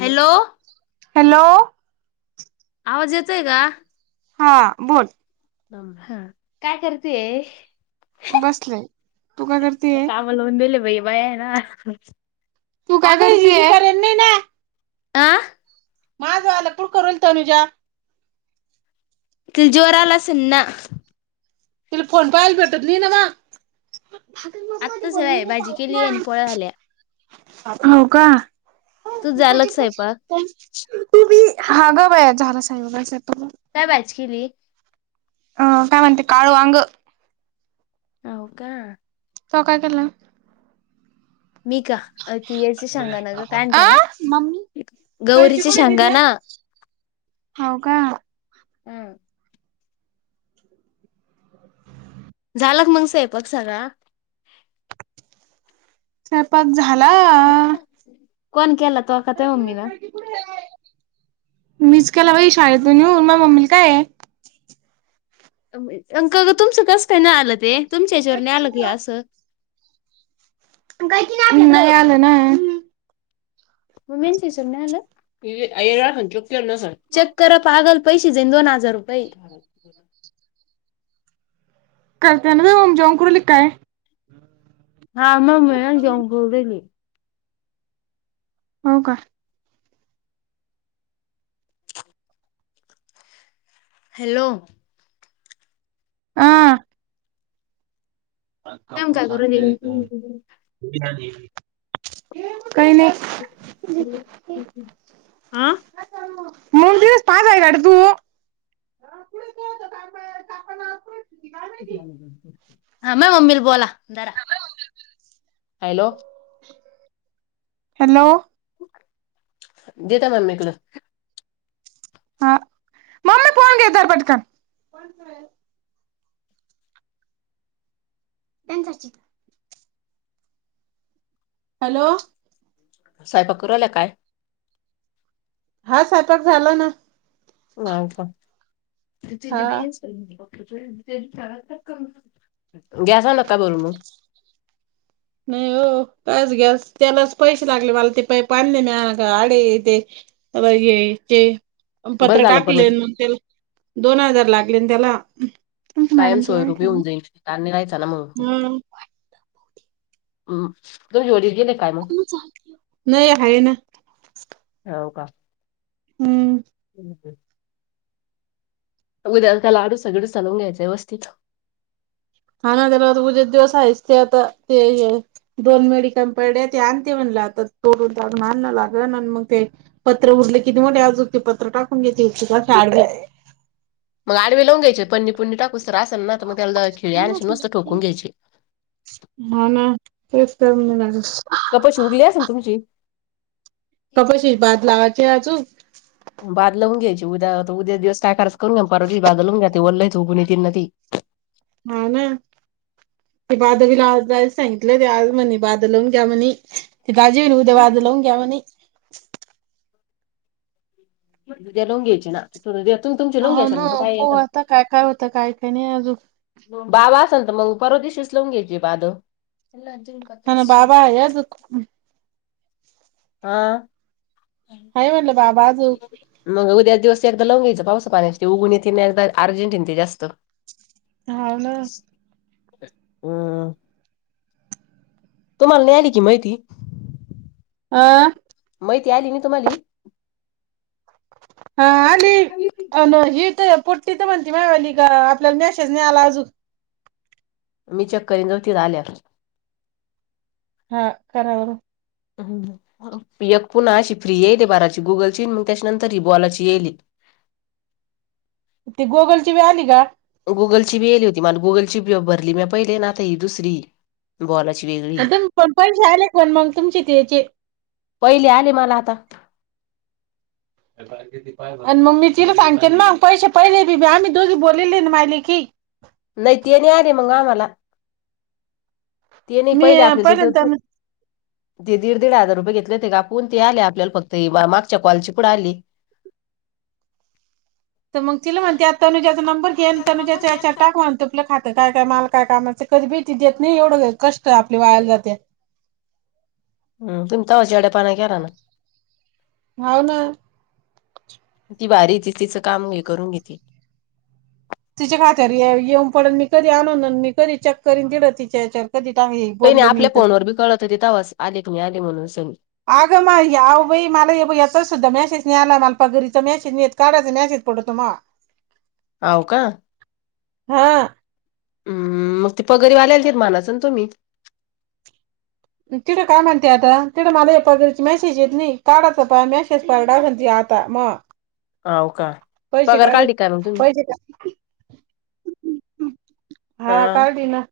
Hello! Hello! आवाज येतोय का? हा, बोल. अम ह, काय करतेय. बसलेय, तू काय करती ये? बोलवून दिले बाई, बाया आहे ना. तू काय करतीये? आं? माझंवालं, पुळ करोल तनुजा. तिला जीवावर आला असेल ना? तिला फोन पाहायला, भेटत नाही ना मग. आत्ताच आहे भाजी केली आणि पोळ्या झाल्या. [unintelligible] हो का? तुझ तु झालं का स्वयंपाक? बी. हा, गं बया झाला सायंकाळचा स्वयंपाक करून. काय भाजी केली? अं काय म्हते, काळं वांगं. हो का? त्वा काय केलेला? मी का ती याची शेंगाना ग काय म्हणता त्याला अं? मम्मी. कैची गौरीची कुठे दीदे? शेंगाना हो का? हम्! झाला का मग स्वयंपाक सगळा? स्वयंपाक झाला. कोण केला? त्वा का तोय मम्मीने? मीच केला बाई, शाळेतून येऊन. मया मम्मीला काय आहे. अंकल तुमचं कसं काय नाही आलं ते, तुमच्या हच्यावर नाही आलं का हे असं? काहीच नाही आलं, नाही आलं ना? मम्मींच्या ह्याच्यावर नाही आलं? येईल असेल, चेक केलं नसन. चेक करा. पागल, पैसे जाईन दोन हजार रुपये. करते ना मी ओम, जेवण करुली काय? हा, मम्मी जेवण करून राहिली. हो का? हॅलो! आ? [unintelligible] काही नाही. आ मूग दिवस पास आहेय काड तू? [unintelligible] हॅलो. हॅलो. [unintelligible] [unintelligible] [unintelligible] [unintelligible] हॅलो. स्वयंपाक करूराहिल्या काय? हा, स्वयंपाक झाला ना. नाही का हा [unintelligible] [unintelligible] नका भरू मग नाही हो, कायच गॅस त्यालाच पैसे लागले मला, ते पाईप आणले म्या आडे ते [unintelligible] बरं पत्रं झालं पण टाकले, ते मग त्याला दोन हजार लागले न त्याला. तुमच्या कायम मॅडमचं बाळ आहे स्वरूपी का? होऊन जाईल, ताण नाही राहायचा न मग हा तुमचे वडील गेले? काय नाही, आहे ना. हाव का. हम्म. उद्या त्याला लाडू [unintelligible] व्यवस्थित. हा ना, त्या उद्या दिवसायच, ते आता. ते दोन मेडिकम [unintelligible] ते आणते म्हणलं, आता तोडून ताडून आणण लागलं, अन् मग ते पत्रं उरले किती मोठे अजून, ते पत्रं टाकून घेते, अशे आडवे. मग आडवे लावून घ्यायचे, पणी पुणी टाकूस्तर असल ना, त मग त्याला खिळी आणखी मस्त ठोकून घ्यायचे. हा ना, तेच कर्ण लागल कपशी उरली असेल तुमची? कपशीस बाद लावाचे अजून बाद लावून घ्यायची. उद्या उद्या दिवस काय कराच ते करून घ्या. परवा दिवशी लाऊन घ्या, ते [unintelligible] उगवून येतील ना मग ती हाव ना. ते बाधवीला आज जायला सांगितलं, ते आज म्हणे बाद लावून घ्या म्हणी. ते [unintelligible] उद्या बाजी लावून घ्या म्हणे. उद्या लावून घ्यायची ना? [unintelligible] हाव घ्यायची ना. हो काय आहे पाहू का आता काय काय होतं? काय काही नाही अजूक. बाबा असेल तर, मग परवा दिवशीच लावून घ्यायची बाध. हा ना. बाबा आहे अजूक. [unintelligible] काय म्हटलं? बाबा अजूक मग उद्याच दिवस एकदा लवून घ्यायचं, पावसा पाण्याच ते उगवून येतील, एकदा अर्जेटिन आहे ना ते जास्त हाव न. [unintelligible] तुम्हाला मिळाली की माहिती? अं. माहिती आली नी तुम्हाली? हा आणि अन ही तर पोटी तर म्हणती म्या वाली का आपल्याला मॅसेज नाही आला अजून. मी चेक करीन [inaudible] जाऊ त आल्या हा खरावर. एक पुन्हा अशी फ्री येईल बाराची गुगलची मग त्याच्यानंतर ही बॉलाची येईली. ते गोगल ची [inaudible] वे आली का? गुगलची बी गली होती मला गुगलची बी भरली म पहिले ना आ ही दुसरी. बॉलाची वेगळी. तुम पण पैसे आले का पण मग तुमची येचे पहिले आले मला आता. आणि मम्मी तिला सांगते मग पैसे पहिले बीआम्ही दोघी बोललेल आहे न, आम्ही माय लेकी. नाही ते नाही आले मग आम्हाला ते नाही मी पहिले आपल्या तिथे पहिल्यांदा ते दीड दीड हजार रुपये घेतले होते [inaudible] का कोण ते आले आपल्याला फक्त मागच्या क्वालिची [inaudible] [inaudible] पुुे आली तर मग तिला म्हणते तनुजाचा नंबर घेन [inaudible] आणि तनुजाचा याच्या टाक म्हणत. आपलं खातं काय काय माल काय कामा कधी भीती देत नाही. एवढं कष्ट आपली वायाला जाते. [inaudible] तम तस जडे्या पना [inaudible] क रन [inaudible] हो ना. ती भारी त तिचं काम घ करून घेते. तिच्या खातर येऊन [inaudible] पड मी कधी आणूनन मी कधी चेक करन दिलं तिच्या [inaudible] या्याच्यावर कधी [inaudible] टांग बोलले मी तर [inaudible] तेथवास आले मी आले म्हणून [inaudible] सग अगं [inaudible] मवबाई मला याेत सुद्धा मेसेज नाही. आला मला पगरीचा मेसेज नाही काढाय मेसेज पडतो मग. आव का? हा हम्म, मग ती पगरी वाल्याल मानाचं ना तुम्ही. तिथं काय म्हणते आता तिडं मला या पगरीची मेसेज येत नाही. काढाचं पाय मेसेज पड त आता मग. होव का पैसे पगार काय काढे [inaudible] टिका म्ह तुम्ही. पैसे का- हा [inaudible] काढट ना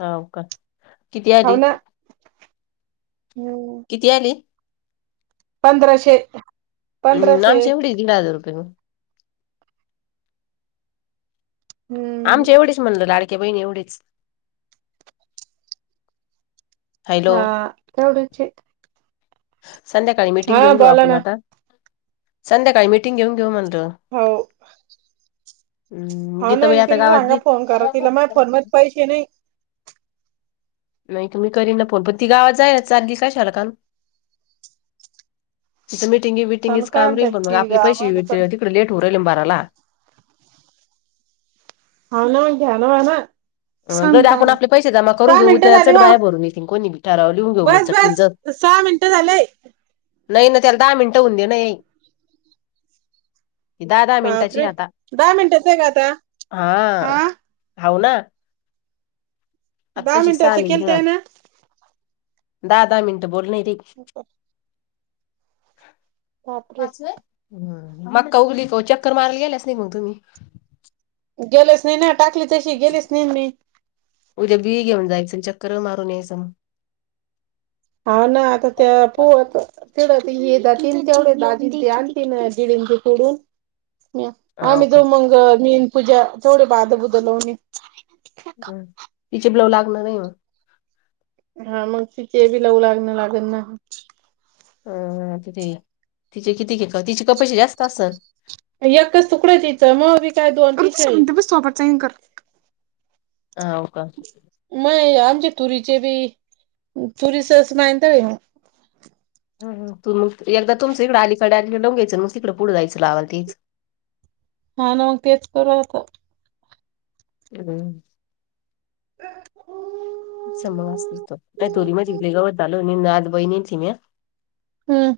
हव का. किती हो आली? ना. हम्.. किती आली. पंधराशे. हम् पंधराशे नामच्या मुडी [inaudible] घळाावर रप हम्म आमच्या एवढेच म्हणलं [inaudible] लाडकी बहिण एवढीच. हॅलो हा तेवढूच. संध्याकाळी मिटिंग घेऊन घेऊ बोला आपण ना आता, संध्याकाळी मिीटिंग घेऊन घेऊ म्हण. हो. हम्म होा ना गीताबाई आता तिला गावात सांगा गे फोन करा तिला मा [inaudible] फोन मध्ये पैसे नाही नाही तुम्ही करन फोन पण ती गावात जाय [inaudible] ना [inaudible] चारगी कायशाल काण तिथं मिटिंग पण विटिंगच काम काढ रेल पण मग त्याची आपले पैसे गावामध्ये पण तिकडे लेट हो [inaudible] राेल बारला हो ना [inaudible] म घ्या ना वा ना. जर आपण आपले पैसे जमा करून घेऊ मिनिटं त्या झाली चढ भाऊ बाया भरून येथि कोणी भिठारा लिहून घेऊ मग [inaudible] बस बस शक्तींचं सहा मिनटं झालेय. नाही ना [inaudible] ही त्याला दहा मिनट हूनद नाई दहा दहा मिनिटाची बापरे आता, दहा मिनिटाच आहे का आता हा. [inaudible] भाऊ ना आत्ता दहा शिक सहा मिनिटाच मिनिट [inaudible] केलतय जात ना दहा दहा मिनिट बोल [inaudible] नाही रे उपर बापरे पाच व्हय, हा मक्का उघली का चक्कर मारायला गेल्यास नाही मग तुम्ही. गेलेच नाही ना? टाकली तशी गेलीच नाही मी. उद्या बी घेऊन जायचं अन् चककर मारून यायच मग. हाव ना आता त्या मग पू होत. तेवढ ते हे तीन तेवढ दाजी तेन आणतील ना दीड इंची सोडून. हाव आम्ही का तो मंग मीन पूजा थोडे बाध बुद लावणी. ह तिचे ब्लाव लागणार नाही मग. हा मग तिचे बी लावू लाग लागन ना. अ तिथे, तिचे किती क तिचे कपाशी जास्त असेल? एकच तुकडं हाय तिचं, मग काय दोन तीन आव नाही आमचे तुरीचे बी तुरीसस मायंदाळ हाय ओ. हुं. हुं. एकदा तुमच इकड अलीकडे आदी लावून घ्यायचं, मग तिकडे पुढं जायंच लावायला तेच. हा ना, मग तेच करू ये आता. हम् [unintelligible] समोर असती तर नाही तोर मली गवत आलो नाद बहिणीची म्या. हुं.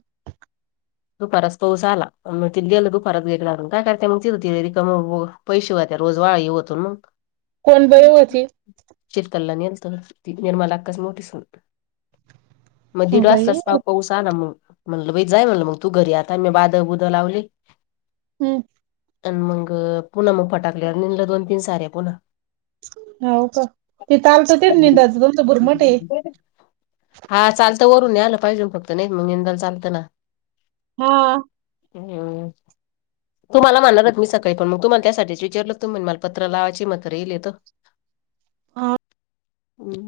दुपाराच पाऊस आला, म तर गेलं दुपारच एक ला काय करते मग तीच तीले रिकाम पणं पैसे वात्या रोज वाळी होतो मग. कोण बाई होती चितलला नेलत, ती निर्मला अक्काची मोठी सून. मग दीड बाई वाजताच पाव पाउस आला ना, मग म्हणलं बाई जाय म्हणलं मग तू घरी आता मी बादळ बुद लावली हुं. आणि मग पुन्हा मग पटाकले नि दोन तीन सार्या पुन्हा. हो का ते तालच ते नि बुरमाट हाय ग. हा चालत वरून न आलं पाहिजे फक्त नाही मग निंदाला चालतं ना. म अ. हम्म [unintelligible] तुमाला म्हनल ना मी सकाळी, प मग तुमाला त्यासाठीच वीचारलं तुम् मला पत्र लावायची मत्र यिलेत. [inaudible] हो.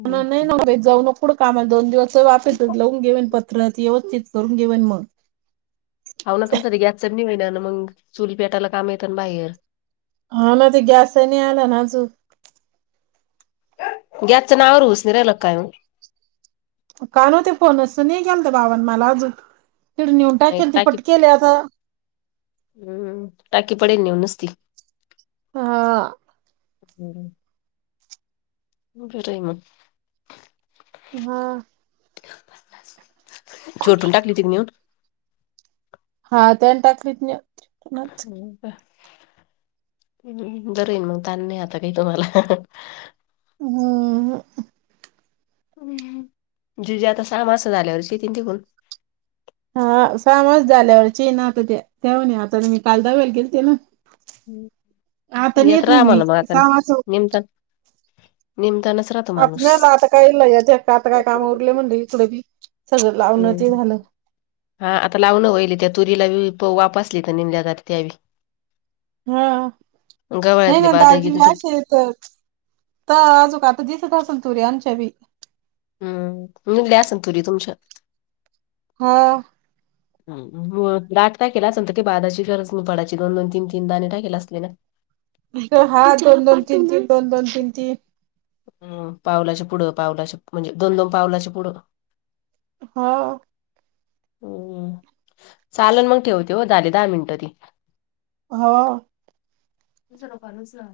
नाही नाही नव्हे, जाऊ नको. भरपूढं काम हाय दोन दिवस वापस लावून घेईन पत्र व्यस्थित करून घेवेन मग. हाव ना तुमच ते, गॅस च्याणी होईना ना, मग चूल पेटायला काम येत ना बाहेर. हा ना ते गॅस नाही आला ना अजून. गॅसच नावा वर उशीर होवू राहिलं काय ओ? का नव्हते फोनच नाही केलंता बावान मला अजून तिडं नेऊन नाही, टाकेल ती पटकीन आता. हुं. हू टाकी पडेल नेऊन नूसती. हा आ. आपल्याकड. बरय मग. हा. जो ओतून टाकली ति नेऊन. हा त्या टाकवीत नत हो का? बरय मग, ताण नाही आता काही तुम्हाला. हम्म. हम्म, जुजे आता सहा मास झाल्यावर शेतीन ति कून हा सामास झाल्यावरचेना आता त्याव आता मी काल दाव्याला गेलते ना. आता नाही येत म्हण राहा मी मग आता सहा वाज निमतान निमतानच रा आपल्याला आता काय लया त्या आता काय काम उरले म्हणल इकड बी सगळं लावण हम्म. ते झालं. हा आता लावणं होईल त्या तुरीला बी वाप आसली तर निमल्यात त्यावे. हा नाय गवळ्यातली ना बादगी दाजी बी अशे तर ता आजूक आता दिसत असल तूरी आमच्या बी. हम्म मुदल्या असन तुरी तुमच्या? हो. दाट टाकील असल तर ती बादाची गरज नाय पडाची दोन दोन तीन तीन दाने टाकला असले ना. हा दोन दोन तीन तीन, दोन दोन तीन तीन. हम्म, पावलाच्या पुढं पावलाचे म्हणजे दोन दोन पावलाच्या पुढं. हो. हम्, चालन मग ठेवते हो झाले दहा मिनटं ती. हो. थोड फार उचला.